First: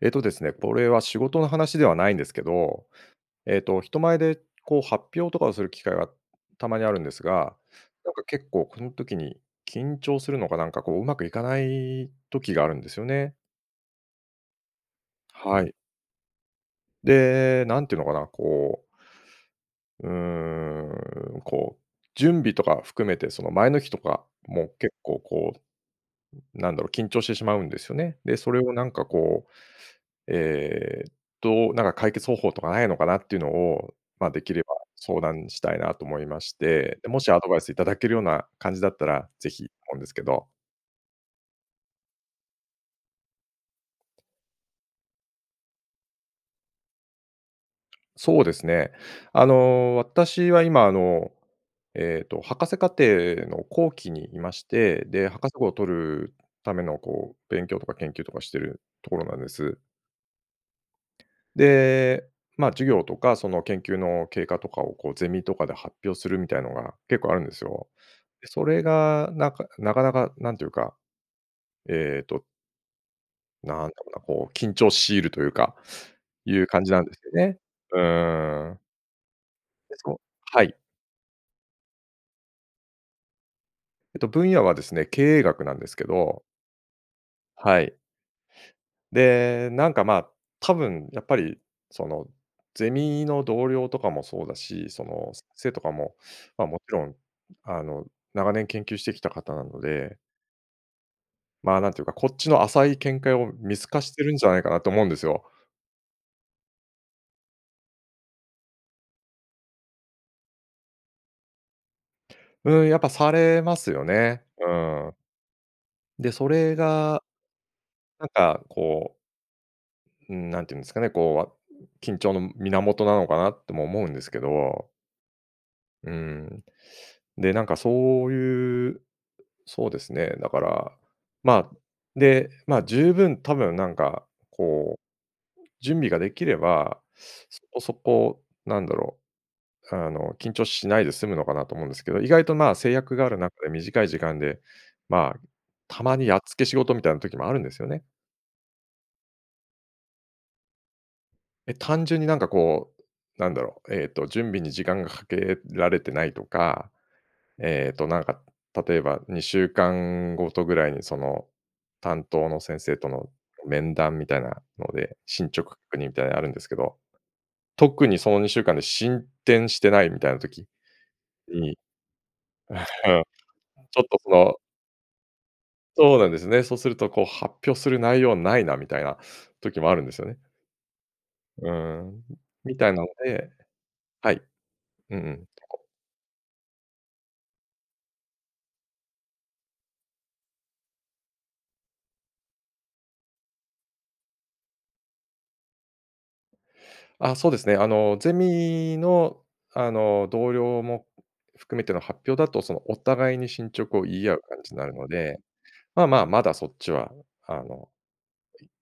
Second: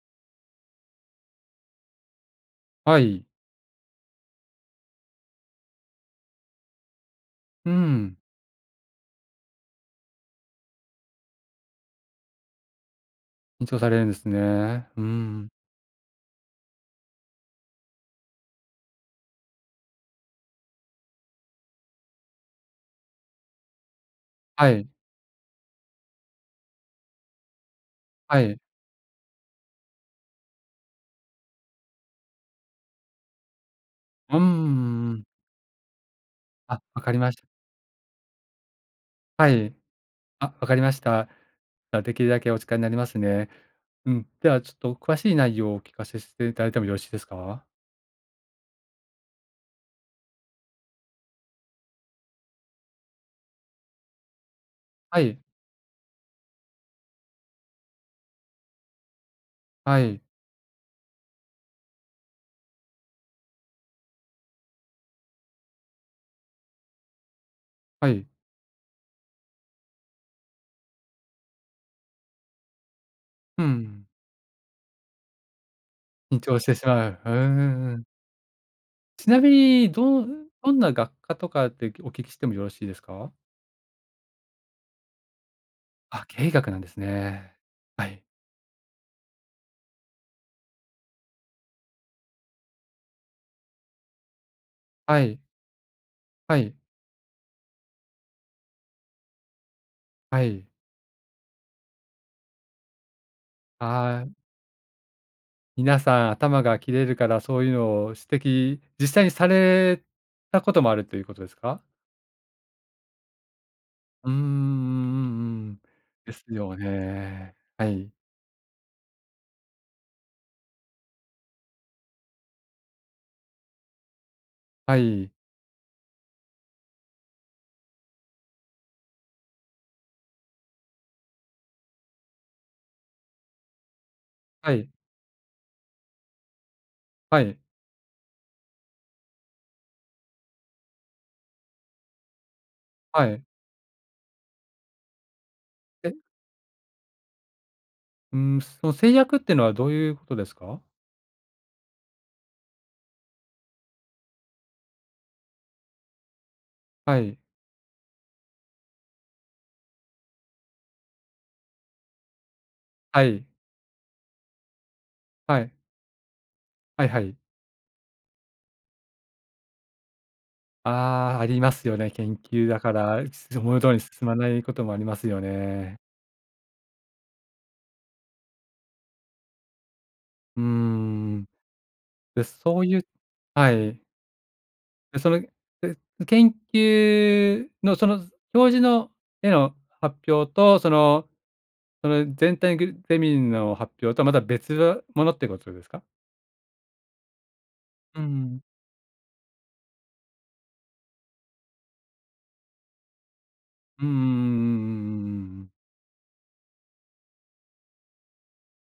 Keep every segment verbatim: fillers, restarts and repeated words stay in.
えっとですね、これは仕事の話ではないんですけど。はい。ええと、人前でこう、発表とかをする機会がたまにあるんですが、うなんん。か結構この時に緊張するのかなんかこう、うまくいかない時があるんですよね。緊張されるんですね。うん。はい。で、なんていうのかな、こううーん、こう、準備とか含めて、その、前の日とかもはい。結構こう、ん、なんだろう、緊張してしまうんですよね。で、はそい。れをなんかこう、ええと、なんか解決方法とかないのかなっていうのを、ま、うんうでんうきればんうんう相ん。談したいなと思いましあ、て、わで、かりもしましアた。ドバイスいただけるような感じだったら、はぜひい。思うんですけあ、ど。わかりました。あ、できるだけお力になりますね。うん、ではちょっと詳しい内容をお聞かせしていただいてもよろしいですか？そうですね。あの、私は今あの、ええと、博士課程の後期にいまして、はでい。博士号を取るためのこう、勉強とか研究とかしてるところなんです。はい。で、ま、授業とかその、研究の経過とかをこう、ゼミとかで発表するみたいなのが結構あるんですよ。はい。で、それがなんかなかなかなんていうか、えっとうなんだん。ろうな、こう緊張を強いるというか、緊い張しうて感しじなんまですう。うよんね。うんううん。ん。ちなみに [unintelligible] どうはどい。んな学科とかってきお聞きしてもよろしいですか？えっと分野はですね、経営学なんですけあ、ど。経営学なんですね。はい。はい。で、なんか、まあ、多分やっぱりその、ゼミの同僚とかもそうだし、そはの、い。せせいとかもはま、い。勿論あの、長年研究してきた方なので。はい。ま、なんていうか、こっちの浅い見解を見透かしあてるあ。んじゃないかなと思うんですよ。皆さん頭が切れるからそういうのを指摘、実際にされたこともあるということですか？ん、やっぱされますようーん、うんうね。うん。んうん。で、ですそれよがね。はい。なんか、こううーん、なんて言うんですかね、こう、わ緊張の源なのかなとも思うんですけど。はい。うん。で、なんかそういうそうですね。だから、まあ、で、まあ、十分、多分なんか、はい。こう、準備ができれば、はい。そこそこ、何だろう、あの、緊張しないで済むのかなと思うんですけど、意外と、まあ、制約はがあるい。中で短い時間で、まあ、たえ？まにやっつけ仕事みたいな時もあるんですよね。うーん。その制約っていうのはどういうことですか？え、単純になんかこう、何だろう、えっと、準備に時間がかけられてないとか、はい。えっと、なんか、例えばにしゅうかんごとぐらいに、その、担当の先生とはのい。面談みたいなので、進は捗い。確認みたいなあるんですけど、はいはい。特にそのにしゅうかんで進展してないみたいな時ああ、ありまに、すよね、研究だから、すて、思う通りちにょっ進とそまなのいこともありますよね。そうなんですね。そうするとこう発表する内容ないな、みたいな時もあるんですよね。うーん。うーん、ん、で、みそうたいいなうのではい。はい。うで、んうそん。れ、けっこうえ、研究のその教授のへの発表とそのその全体グルゼミの発表とは、また別物ってことですか？あ、そうですね、あの、うゼん。ミのあの、同僚も含めての発表だと、その、お互いに進捗をうんうんう言んうんうんい合う感うじになるので、んうんうん。まあまあ、まだそっちはあの、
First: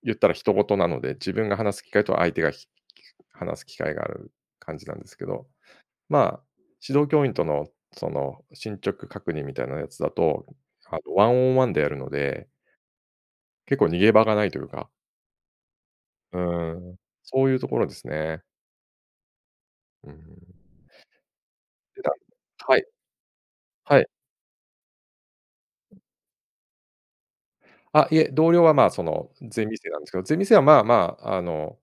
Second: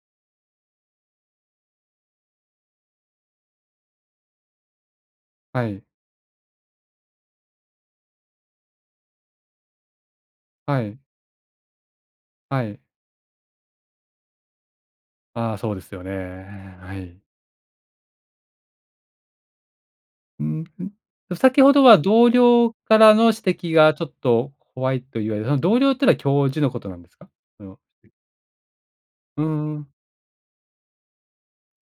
言ったら他人事なので、自分が話す機会と相手がきき話す機会がある感じなんですけど。はい。ま、指導教員とのその進捗確認みたいなやつだと、はあい。のワンオンワンでやるのではい。結構逃げ場がないというかああ、そうですよね。へうえ、はん。い。そういうところですね。うーん。うん、ん、え、先ほどは 「同僚はい。からの指摘がはちょい。っと怖い」と言われ、その同僚っていうのは教授のことなんですか？その。あ、いえ、同僚はま、その、うゼミ生ん。なんですけど。ゼミ生はまあまあ、あの、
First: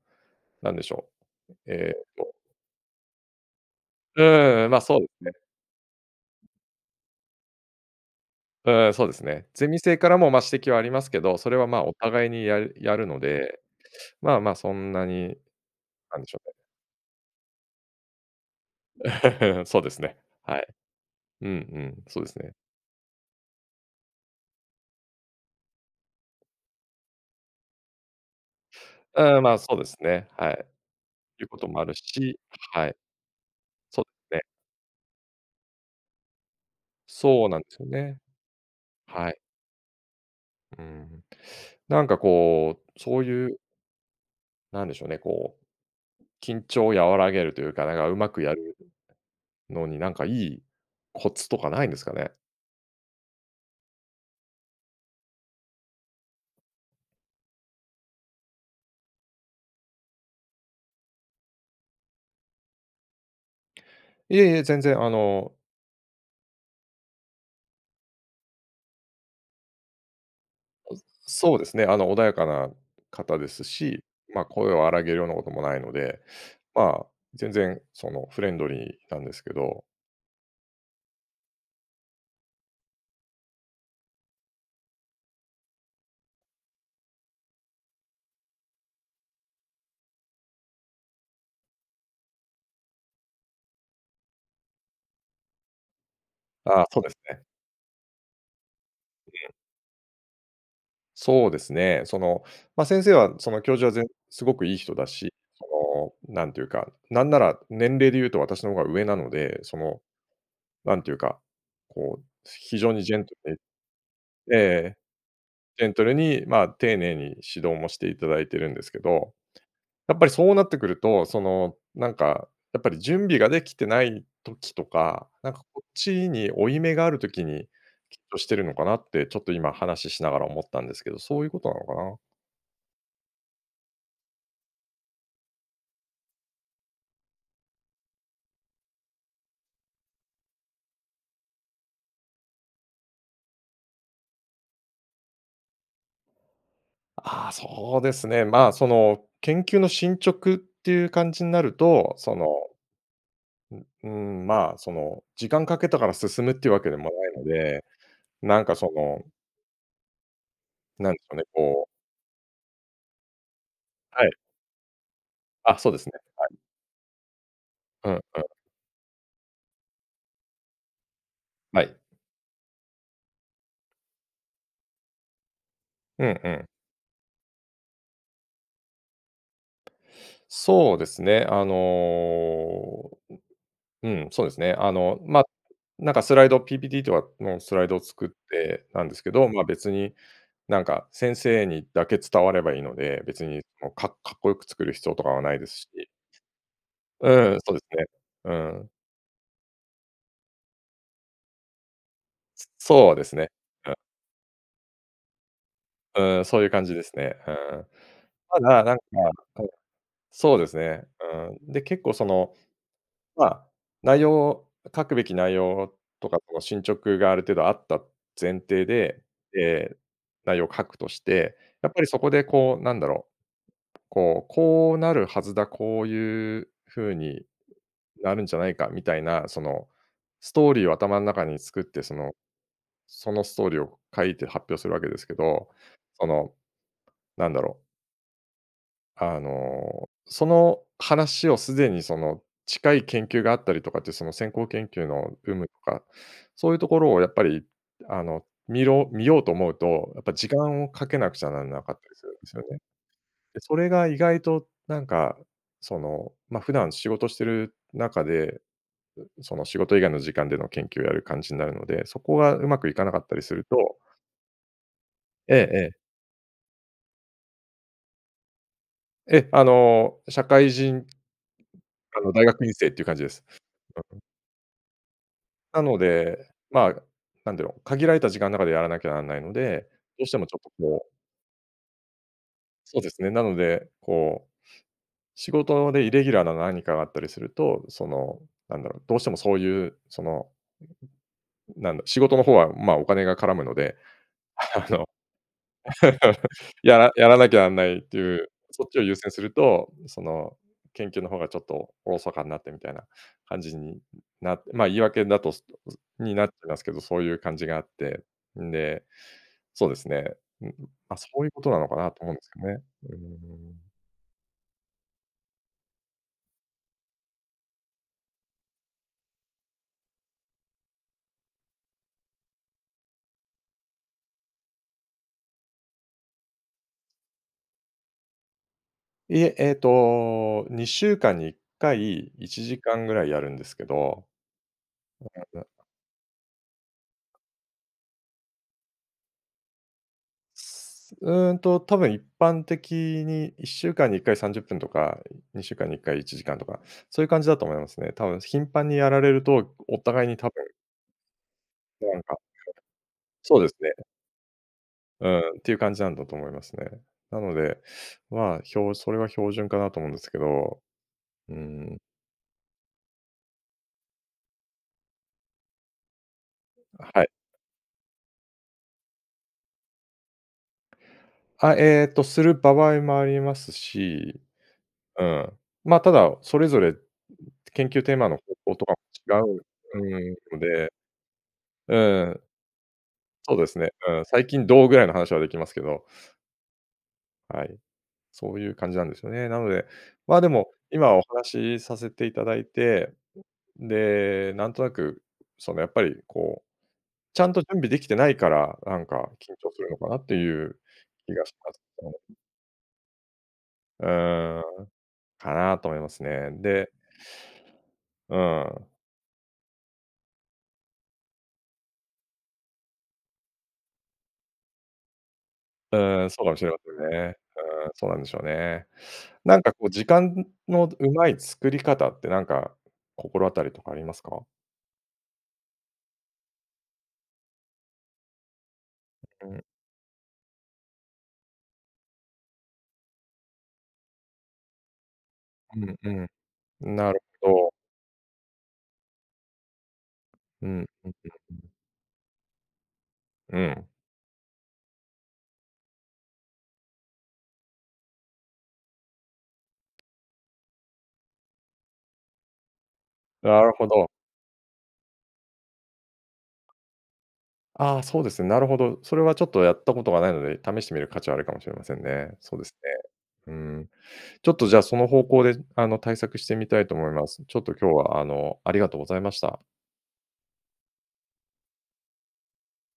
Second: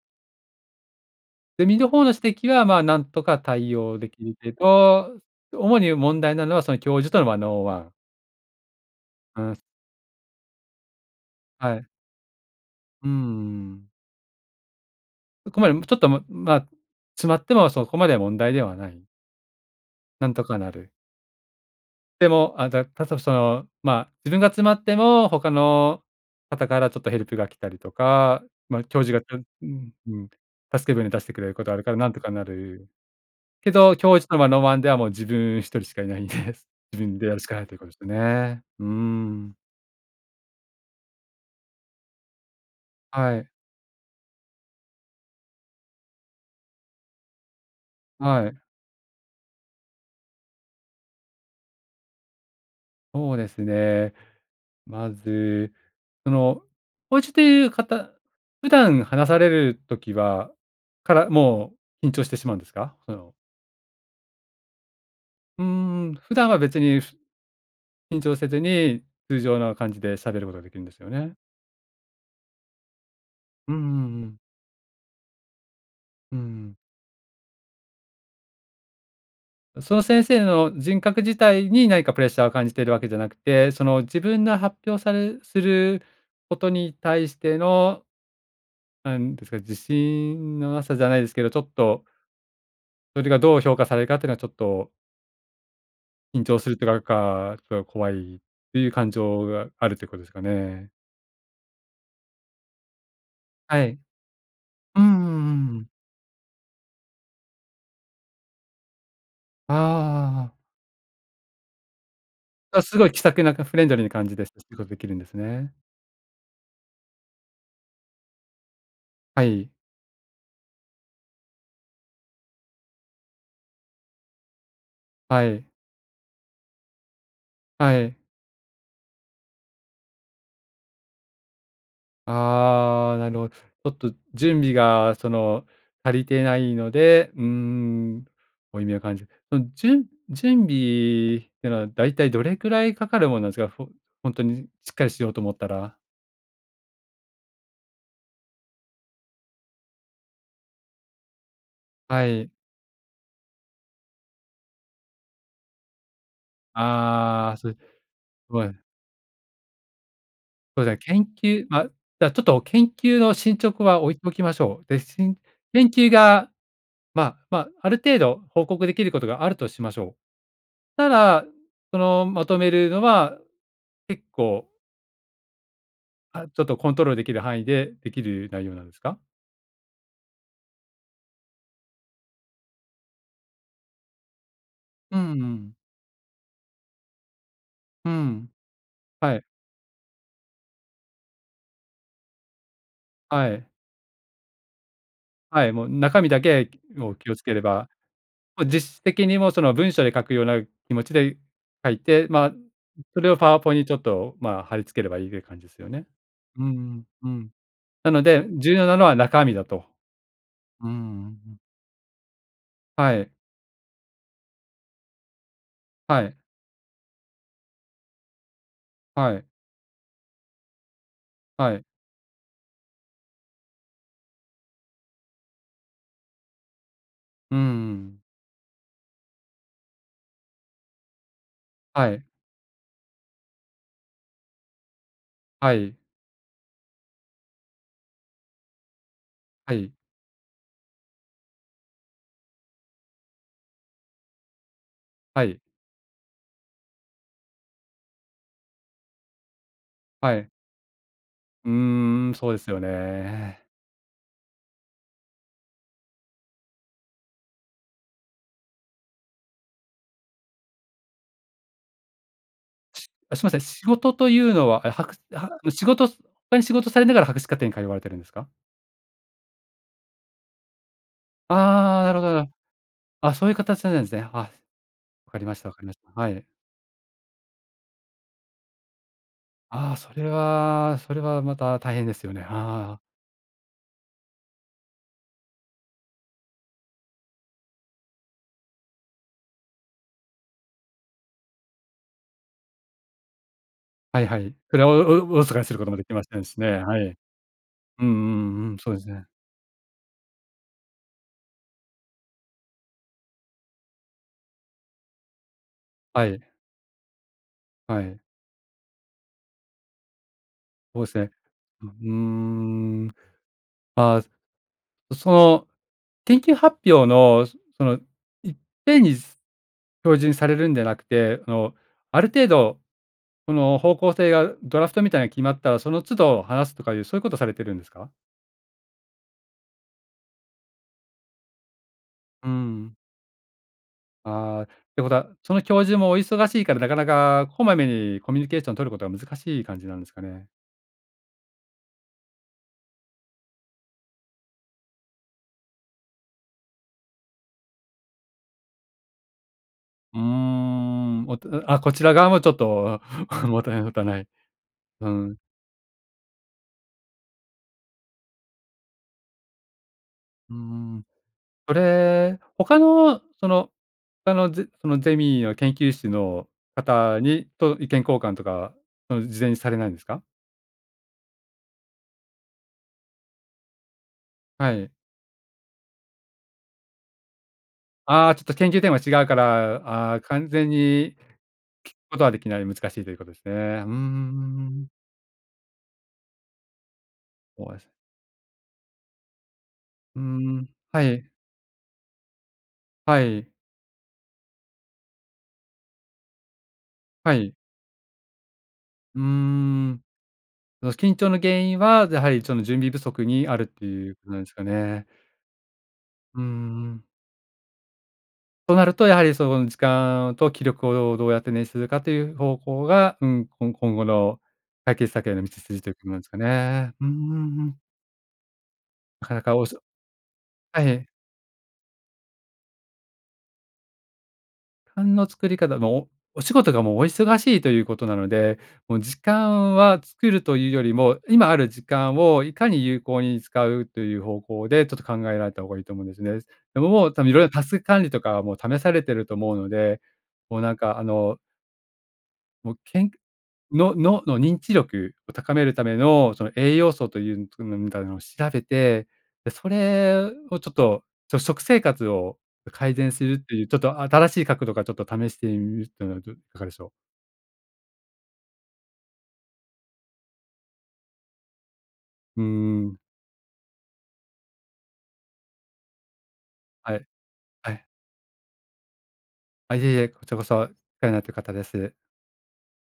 なんでしょう、ゼミのえっ方の指と摘はまあ、何とか対応でうきんるけうんうん、ま、そうでど、すね。主に問題なのはその教授とのワンオンワン。ああ、そうですうね。ん。ゼミ生からも、ま、指摘はありますけど、それははま、い。お互いにやるやうるので、ん。まあまあ、そんなに、ここまで、ちょっとなもんでしょうね。ま、詰まってもそこまでは問題ではない。そうですね。なんとかはい。なる。うんうん、そうでですね。も、あの、だだと、その、ま、自分が詰まっても他の方からちょっとヘルプが来たりとか。ま、教授が、ちああ、ょま、ふそうでんすふね。ん、はい。助け船出してくいれうるここととがあもるあかるらなんとかし、なる。はい。けど、そ教授うとのね。ワンオンワンではもう自分一人しかいないんです。自分でやるそしうかななんいといすうこよとですよね。ね。うはい。ん。うん。なんかこう、そうはいい。うなんでしょうね、こう、緊張を和らげるというか、なんかうまくはやい。るのになんかいいコツとかないんですかね。そうですね。まず、その、おうちという方普段話される時はから、もう、緊張してしまうんですか？その。いえいえ、全然あのうーん。普段は別にふ緊張せずに、通常の感じで喋ることができるんであ、すよね。そうですね。あの、穏やかな方ですうんうし、んうん。ま、声を荒げるようなこともないので、うん。まあ、全然そのフレンドリーなんですけど。その先生の人格自体に何かプレッシャーを感じているわけじゃなくて、その自分が発表されすることに対しての何ですか、自信の無さじゃないですけど、ちょっとそれがどう評価されるかってのがちょっと緊張するとあ、なそんうですね。か、ちょっと怖いっていう感え情え。があるということですかね。そうですね、その、ま、先生はその教は授は、い。ぜすごくいい人うんだうし、んうんうん。その、なんていうか、なんなら年齢で言うと私の方が上なので、あその、あ。なんていうか、こう、非あ、常すにごいジ気ェンさトくな、ルかフレンドリーな感じで、しえ仕事出え、来るんですね。ジェントルに、ま、丁寧に指導もしていただいているんですけど、はい。やっぱりそうなってくると、その、なんかやっぱり準備が出来てない時とか、はなんかい。こっちに負い目がある時に、はい。きっとしているのかなって、ちょっと今話しながら思ったんですけど。そういうことなのかな。ああ、なるほど。ちょっと準備が、その、足りてないので、うーん、負い目を感じる。その、準準備っていうのはだいたいどれくらいかかるものなんですか？ほほんとにしっかりしようと思ったら。あ、そうですね。ま、その、研究の進捗っていう感じになると、はその、い。ううん、ま、その、時間かけたから進むというわけでもないのああ、そうですで、ね、すなごんかい。そのそうですなんね、研かね、究、こま、うちょっと研究の進捗は置いはい。ときましょう。で、しんあ、研そうです究ね。はがい。まま、あるうん程う度ん。報告出来ることがあるとしましょう。ただ、はそい。の、まとめるのは結構ええあ、ちえょっえ。とコントロールできる範囲でできる内容なんですか？そうですね。あのう、うん、そうですね。あうの、んうま、ん。なんかスライド PPT とかのスライドをう作っん、てたんですけはい。ど、ま、別になんか先生にだけ伝わればいいので、別はにい。の、かかっこよく作る必要とかはないはでい、もすうし。中身だけをう気をつけんうん、れそうでば、すね。うま、ん。実質的にも、その、文章で書くような気持ちで書いて、ま、つそうそでれすをね。パワポにちあ。ょっと、ま、貼り付ければいいで感じですよね。うん、そうういんうう感じでん、すうね。ん。うん。なのでた重だ要ななんか、のは中身だとと。そうですうんうね。んうん。うん。で、結構その、はい。まあ、内容書くべき内容はとかい。の進捗がある程度あった前提で、はい。ええ、内容を書くとして、はい。やっぱりそこでこうなんだろう、こう、こうなるはずだ、こういう風にうんうんうん。なるんじゃないかみたいな、その、ストーリーを頭の中に作って、そはい。のそのストーリーを書いて発表するわけですけど、はい。その、なんだろうあはい。の、その話をすでにその、近い研究があったりとかって、その、先行研究のは有い。無とか、そういうところをやっぱり、あの、見ろ見ようと思うと、やっぱは時い。間をかけなくちゃならうなかったりすーるん、んでそうすでよすね。よで、ね。それが意外となんか、その、ま、普段仕事している中で、その、仕事以外の時間での研究をやる感じになるので、そこがうまくいかなかったあ、すりいますせん、ると仕事というのは、え、はかあええは仕ええ。事他に仕事されながら博士課程に通われているんですか？ええ、あの、社会人あ、なるあほの、...どな大るほ学院生っていう感じでど。あ、す。そういう形なんです ね。あ、わかりましたわかなりまのしたはい。で、ま、なんだろう、限られた時間の中でやらなきゃなんないので、あ、そどうれしてもちょっとはこうそれはまた大変ですよね。あ。そうですね、なので、こう、仕事でイレギュラーな何かがあったりすると、その、なんだろう、どうしてもそういう、その、なんだ、仕事の方はま、お金が絡むので、はいはい。それあの、をお疎かにすることもできませんしね。はやらい。やらなきゃなんないっうんていう、うんうん、そっそうちでをす優ね。先すると、その、研究の方がちょっと疎かになってみたいな感じになって、ま、言い訳だとすっとはにい。なっちゃいますけど、そういう感じがあっはい。て、んで、そうですね、うーん、そうでま、すそね。ういうことなうのうかーなと思うんですけどね。ん。うん。ああ。うその研究発表のそのいっぺんに教授にされるんじゃなくて、あの、ある程度その方向性がドラフトみたいに決まったら、その都度話すとかいうそういうことされているんですか？いえ。えっと、いっしゅうかんにいっかいうーいちじかん。んぐらいやるんですけど。ああ、ってことは、その教 授もお忙しいから、なかなかこまめにコミュニケーションを取ることは難しい感じなんですかね。すうーんと、多分一般的に、いっしゅうかんにいっかいさんじゅっぷんとかにちゅうかんにいっかいいちじかんとか、そういう感じだと思いますね。多分頻繁にやられると、おうー互いに多分ん。おとあ、こちらなん側かもちょっと、そ持うでたすない持ね。たない。ううん。ーんっていう感じなんだと思いますね。なので、まあ、ひょそれは標準かなと思うんですけうーど。ん。うーそん。れ、他のその、他のゼそのゼミをけんきゅうしのあ、方はい。に、と意見交換とか事前にされないんですか？はい、えっと、するばわいもありますし、はい。うん。ま、ただ、それぞれ、研究テーマああ、のちょ方っと研向究とテーかマ違うかも違う、ら、うああ、ーん、完の全で。に聞こうとは出ん。来ない。難しいということですね。そううですんうんうね。うーん。最近んうどう、ん。ぐらいの話はできますけどはい。そういう感じなんですよね。なので、うーま、でん。も、は今おい。話しさせていただいて、はい。で、なんとなく、そのやっぱりこう、はちゃんい。と準備できてないから、なんうーか緊張するのん。かなっていう 緊張気のがし原ま因すはやは り、その準備不足にあるってういうことなんですーかん。ね。かな、と思いますうんね。うでん。うとなん。ると、やはり、その時間と気力をどうやってねんしゅするかという方向が、うん。こん今後の解決策への道筋といううことなんでーん。すかそうかもしれませね。うんんうね。んうん。うーん。そうなんでしょうね。なかなか、なおんいかそこう、時間はのい。上手い作り方ってなんか心当たりとかありますか？かんの作り方の、おお仕事がもう、お忙しいということなので、もう時うーん。間は作るというよりも、今ある時間をいかに有効に使うという方向で、ちょっと考えられた方がういいと思うんですんね。でうも、ん。もなうる多分色々、タど。ス管理とかは、もう試されていると思うので、もううなんーん。か、あの もう、けんうん。の脳の認知力を高めるための、その栄養素という、みたいなのを調べて、で、それをちょっと、ちょ食生活を改善するとないう、るちょっほとど。新しい角度からちょっと試してみるというのは、どいかがでしょう。ああ、そうです。なるほど。それはちょっとやったことがないので、試してみる価値はあるかもしれませんね。うーそうですん。ね。うーん。ちょっとじゃあ、その方向であの、対策してみたいとはい、思います。ちょっはとい。今日はあの、ありがとうございました。あ、いえいえ。こちらこそ、お世話になってる方です。